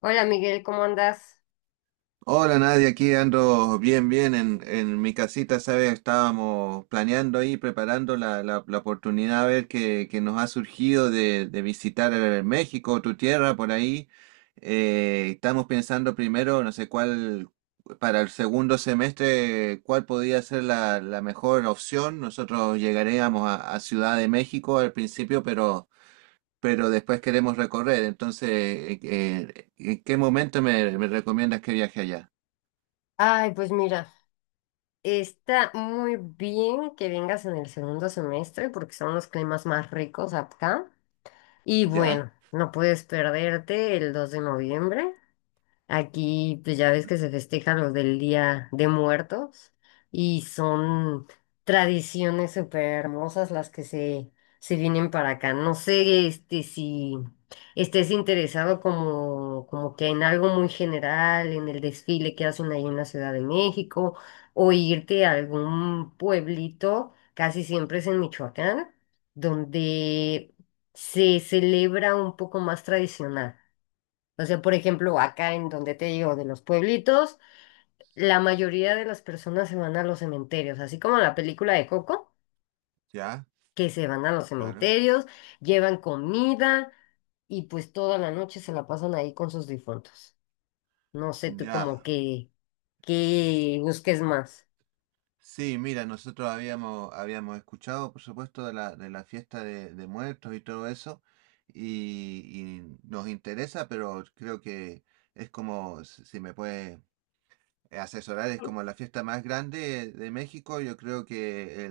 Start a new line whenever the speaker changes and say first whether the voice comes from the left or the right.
left: Hola Miguel, ¿cómo andas?
right: Hola Nadia, aquí ando bien, en mi casita, ¿sabes? Estábamos planeando ahí, preparando la oportunidad a ver que nos ha surgido de visitar México, tu tierra, por ahí. Estamos pensando primero, no sé cuál, para el segundo semestre, cuál podría ser la mejor opción. Nosotros llegaríamos a Ciudad de México al principio, pero después queremos recorrer. Entonces, ¿en qué momento me recomiendas que viaje allá?
left: Ay, pues mira, está muy bien que vengas en el segundo semestre porque son los climas más ricos acá. Y
right: Ya,
left: bueno, no puedes perderte el 2 de noviembre. Aquí, pues ya ves que se festeja lo del Día de Muertos y son tradiciones súper hermosas las que se vienen para acá. No sé, este, si estés interesado como, como que en algo muy general, en el desfile que hacen ahí en la Ciudad de México, o irte a algún pueblito, casi siempre es en Michoacán, donde se celebra un poco más tradicional. O sea, por ejemplo, acá en donde te digo, de los pueblitos, la mayoría de las personas se van a los cementerios, así como en la película de Coco,
right: ya,
left: que se van a los
right: claro,
left: cementerios, llevan comida y pues toda la noche se la pasan ahí con sus difuntos. No sé tú
right: ya.
left: como que busques más.
right: Sí, mira, nosotros habíamos escuchado, por supuesto, de la fiesta de muertos y todo eso, y, y nos interesa, pero creo que es como, si me puede asesorar, es como la fiesta más grande de México, yo creo que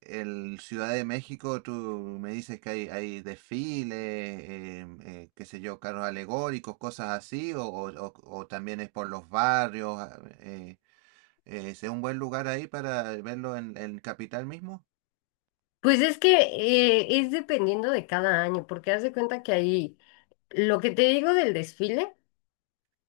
right: El Ciudad de México, tú me dices que hay desfiles, qué sé yo, carros alegóricos, cosas así, o también es por los barrios. ¿Es un buen lugar ahí para verlo en Capital mismo?
left: Pues es que es dependiendo de cada año, porque haz de cuenta que ahí, lo que te digo del desfile.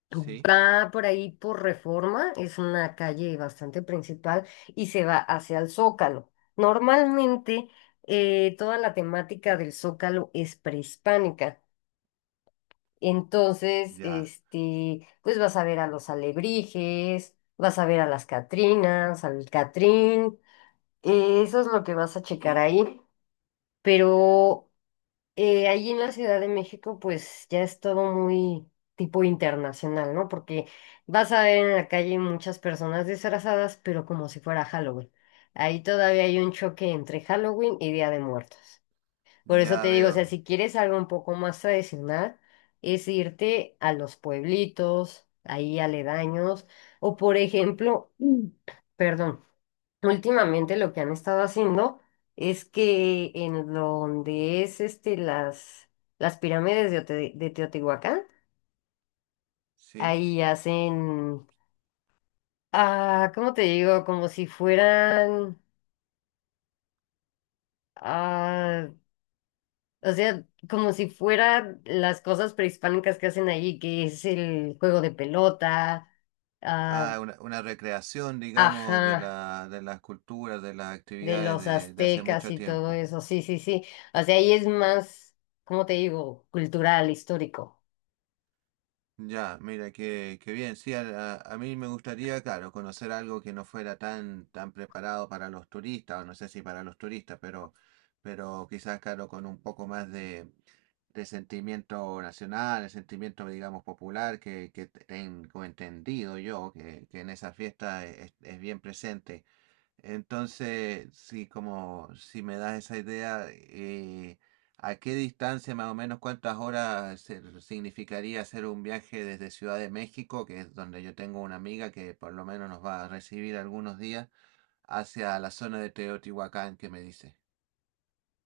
right: Sí,
left: Va por ahí por Reforma, es una calle bastante principal y se va hacia el Zócalo. Normalmente toda la temática del Zócalo es prehispánica. Entonces,
right: ya,
left: este, pues vas a ver a los alebrijes, vas a ver a las Catrinas, al Catrín, eso es lo que vas a checar ahí. Pero ahí en la Ciudad de México, pues ya es todo muy tipo internacional, ¿no? Porque vas a ver en la calle muchas personas disfrazadas, pero como si fuera Halloween. Ahí todavía hay un choque entre Halloween y Día de Muertos. Por eso te
right: ya
left: digo, o sea,
right: veo,
left: si quieres algo un poco más tradicional, es irte a los pueblitos, ahí aledaños, o por ejemplo, perdón. Últimamente lo que han estado haciendo es que en donde es este las pirámides de Teotihuacán,
right: sí.
left: ahí hacen, ¿cómo te digo? Como si fueran, ah, o sea, como si fueran las cosas prehispánicas que hacen allí, que es el juego de pelota, ah,
right: Ah, una recreación, digamos, de
left: ajá,
right: la, de las culturas, de las
left: de
right: actividades
left: los
right: de hace
left: aztecas
right: mucho
left: y todo
right: tiempo.
left: eso, sí, sí, sí. O sea, ahí es más, ¿cómo te digo? Cultural, histórico.
right: Ya, mira, qué, qué bien. Sí, a, a mí me gustaría, claro, conocer algo que no fuera tan, tan preparado para los turistas, o no sé si para los turistas, pero quizás, claro, con un poco más de sentimiento nacional, de sentimiento, digamos, popular, que tengo entendido yo, que en esa fiesta es bien presente. Entonces, sí, como si me das esa idea, ¿a qué distancia más o menos cuántas horas significaría hacer un viaje desde Ciudad de México, que es donde yo tengo una amiga que por lo menos nos va a recibir algunos días, hacia la zona de Teotihuacán que me dice?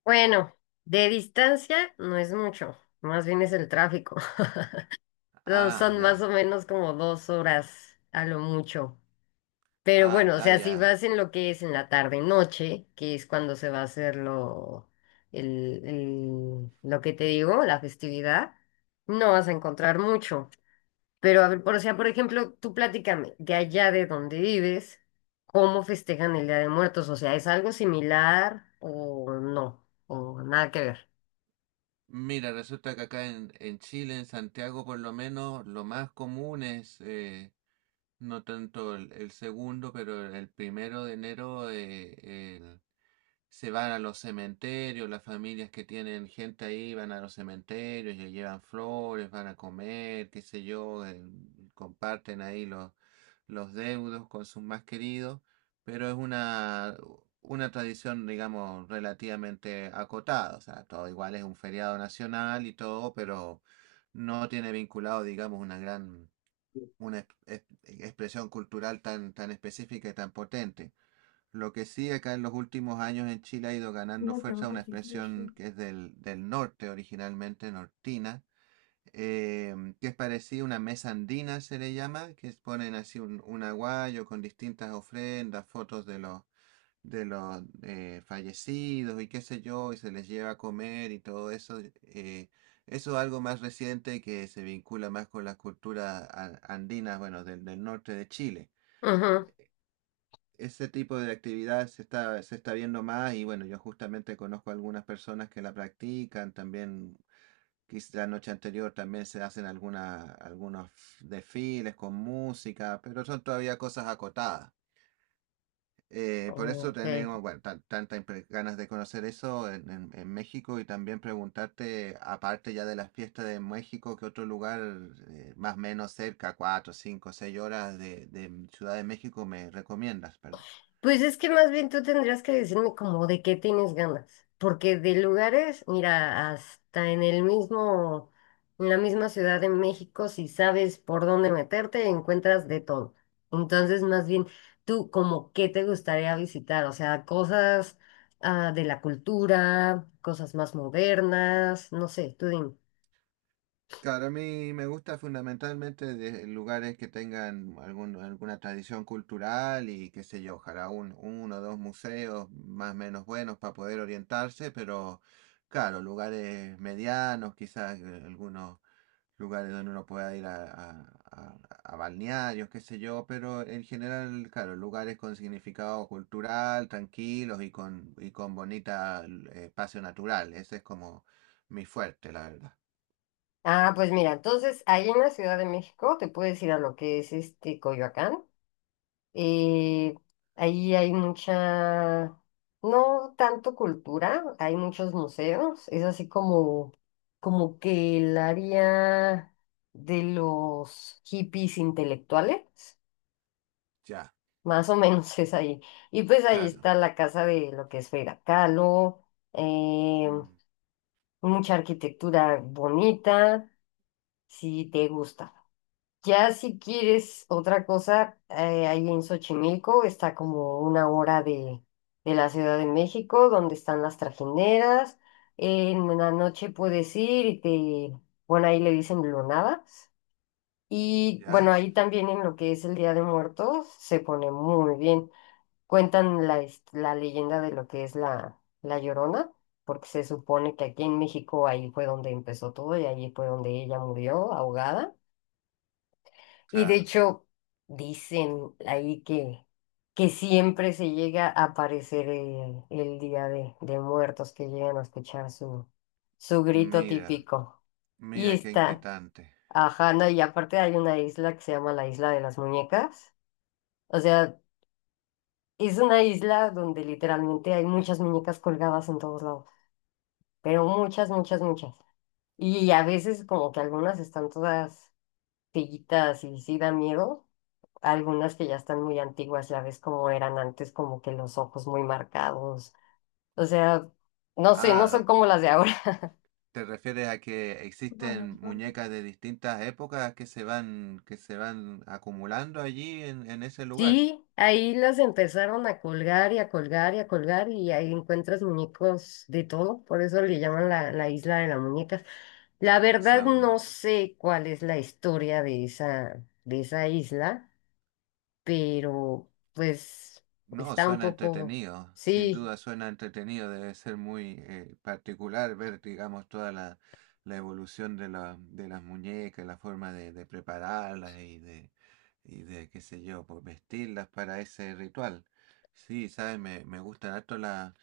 left: Bueno, de distancia no es mucho, más bien es el tráfico. No,
right: Ah,
left: son más
right: ya,
left: o menos como 2 horas a lo mucho. Pero
right: ah,
left: bueno, o
right: ya,
left: sea, si
right: ya.
left: vas en lo que es en la tarde noche, que es cuando se va a hacer lo que te digo, la festividad, no vas a encontrar mucho. Pero a ver, por, o sea, por ejemplo, tú platícame, de allá de donde vives, ¿cómo festejan el Día de Muertos? O sea, ¿es algo similar o no? O nada que ver.
right: Mira, resulta que acá en Chile, en Santiago por lo menos, lo más común es... no tanto el segundo, pero el primero de enero el- se van a los cementerios, las familias que tienen gente ahí van a los cementerios, le llevan flores, van a comer, qué sé yo, comparten ahí los deudos con sus más queridos, pero es una tradición, digamos, relativamente acotada, o sea, todo igual es un feriado nacional y todo, pero no tiene vinculado, digamos, una gran una expresión cultural tan, tan específica y tan potente. Lo que sí acá en los últimos años en Chile ha ido ganando
left: No tengo
right: fuerza una
left: que.
right: expresión que es del, del norte originalmente, nortina, que es parecida a una mesa andina, se le llama, ponen así un aguayo con distintas ofrendas, fotos de los fallecidos y qué sé yo, y se les lleva a comer y todo eso, eso es algo más reciente que se vincula más con las culturas andinas, bueno, del, del norte de Chile.
left: Ajá.
right: Ese tipo de actividad se está viendo más y bueno, yo justamente conozco algunas personas que la practican, también quizá la noche anterior también se hacen alguna, algunos desfiles con música, pero son todavía cosas acotadas. Por eso
left: Ok.
right: tenemos, bueno, tantas ganas de conocer eso en, en México y también preguntarte, aparte ya de las fiestas de México, ¿qué otro lugar más o menos cerca, cuatro, cinco, seis horas de Ciudad de México me recomiendas? Perdón.
left: Pues es que más bien tú tendrías que decirme como de qué tienes ganas, porque de lugares, mira, hasta en el mismo, en la misma Ciudad de México, si sabes por dónde meterte, encuentras de todo. Entonces, más bien, tú como qué te gustaría visitar, o sea, cosas de la cultura, cosas más modernas, no sé, tú dime.
right: Claro, a mí me gusta fundamentalmente de lugares que tengan algún, alguna tradición cultural y qué sé yo, ojalá un, uno o dos museos más o menos buenos para poder orientarse, pero... Claro, lugares medianos, quizás algunos lugares donde uno pueda ir a, a balnearios, qué sé yo, pero en general, claro, lugares con significado cultural, tranquilos y con bonita espacio natural. Ese es como mi fuerte, la verdad.
left: Ah, pues mira, entonces ahí en la Ciudad de México te puedes ir a lo que es este Coyoacán. eh, Ahí hay mucha, no tanto cultura, hay muchos museos. Es así como, como que el área de los hippies intelectuales,
right: Ya,
left: más o menos es ahí. Y pues ahí
right: claro.
left: está la casa de lo que es Frida Kahlo, eh,
right: Mm,
left: mucha arquitectura bonita, si te gusta. Ya si quieres otra cosa, ahí en Xochimilco está como 1 hora de la Ciudad de México, donde están las trajineras. En la noche puedes ir y te, bueno, ahí le dicen lunadas. Y bueno,
right: ya,
left: ahí también en lo que es el Día de Muertos se pone muy bien. Cuentan la leyenda de lo que es la Llorona, porque se supone que aquí en México ahí fue donde empezó todo y ahí fue donde ella murió ahogada. Y de
right: claro.
left: hecho, dicen ahí que siempre se llega a aparecer el Día de Muertos, que llegan a escuchar su, su grito
right: Mira,
left: típico. Y
right: mira qué
left: está,
right: inquietante.
left: ajá, no, y aparte hay una isla que se llama la Isla de las Muñecas. O sea, es una isla donde literalmente hay muchas muñecas colgadas en todos lados, pero muchas, muchas, muchas. Y a veces como que algunas están todas pillitas y sí dan miedo algunas que ya están muy antiguas, ya ves cómo eran antes, como que los ojos muy marcados. O sea, no sé, no
right: Ah,
left: son como las de ahora.
right: ¿te refieres a que
left: Bueno,
right: existen
left: por-.
right: muñecas de distintas épocas que se van acumulando allí en ese lugar?
left: Sí, ahí las empezaron a colgar y a colgar y a colgar y ahí encuentras muñecos de todo, por eso le llaman la isla de las muñecas. La
right: Se
left: verdad
right: ha
left: no
right: vuelto.
left: sé cuál es la historia de esa isla, pero pues
right: No,
left: está un
right: suena
left: poco,
right: entretenido, sin
left: sí.
right: duda suena entretenido, debe ser muy particular ver, digamos, toda la, la evolución de, la, de las muñecas, la forma de prepararlas y de, qué sé yo, pues vestirlas para ese ritual. Sí, sabes, me gustan harto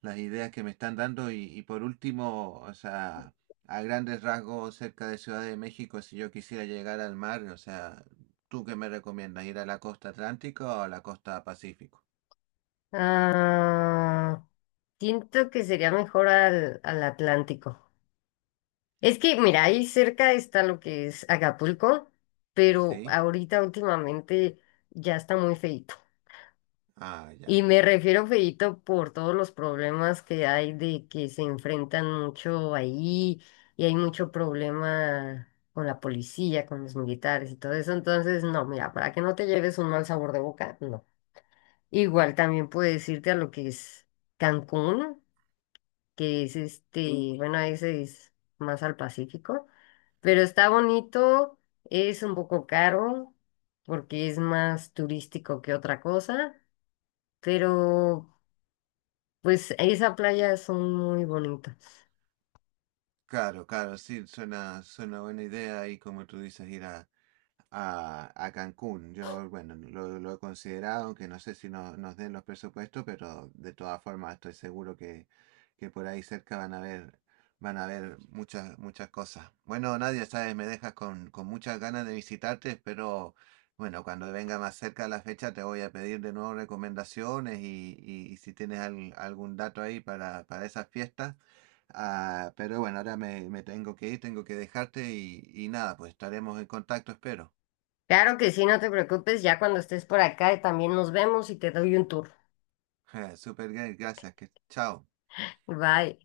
right: las ideas que me están dando y por último, o sea, a grandes rasgos cerca de Ciudad de México, si yo quisiera llegar al mar, o sea, ¿tú qué me recomiendas? ¿Ir a la costa atlántica o a la costa pacífico?
left: Ah, siento que sería mejor al, al Atlántico. Es que, mira, ahí cerca está lo que es Acapulco, pero
right: Sí,
left: ahorita últimamente ya está muy feito.
right: ah,
left: Y
right: ya.
left: me refiero feito por todos los problemas que hay de que se enfrentan mucho ahí y hay mucho problema con la policía, con los militares y todo eso. Entonces, no, mira, para que no te lleves un mal sabor de boca, no. Igual también puedes irte a lo que es Cancún, que es este, bueno, ese es más al Pacífico, pero está bonito, es un poco caro porque es más turístico que otra cosa, pero pues esas playas son muy bonitas.
right: Claro, claro, sí, suena, suena buena idea y como tú dices, ir a Cancún. Yo, bueno, lo he considerado, aunque no sé si nos den los presupuestos, pero de todas formas estoy seguro que por ahí cerca van a ver muchas, muchas cosas. Bueno, Nadia, sabes, me dejas con muchas ganas de visitarte, pero bueno, cuando venga más cerca la fecha te voy a pedir de nuevo recomendaciones y si tienes algún dato ahí para esas fiestas. Ah, pero bueno, ahora me, me tengo que ir, tengo que dejarte y nada, pues estaremos en contacto, espero.
left: Claro que sí, no te preocupes, ya cuando estés por acá también nos vemos y te doy un tour.
right: Super, gracias, que chao.
left: Bye.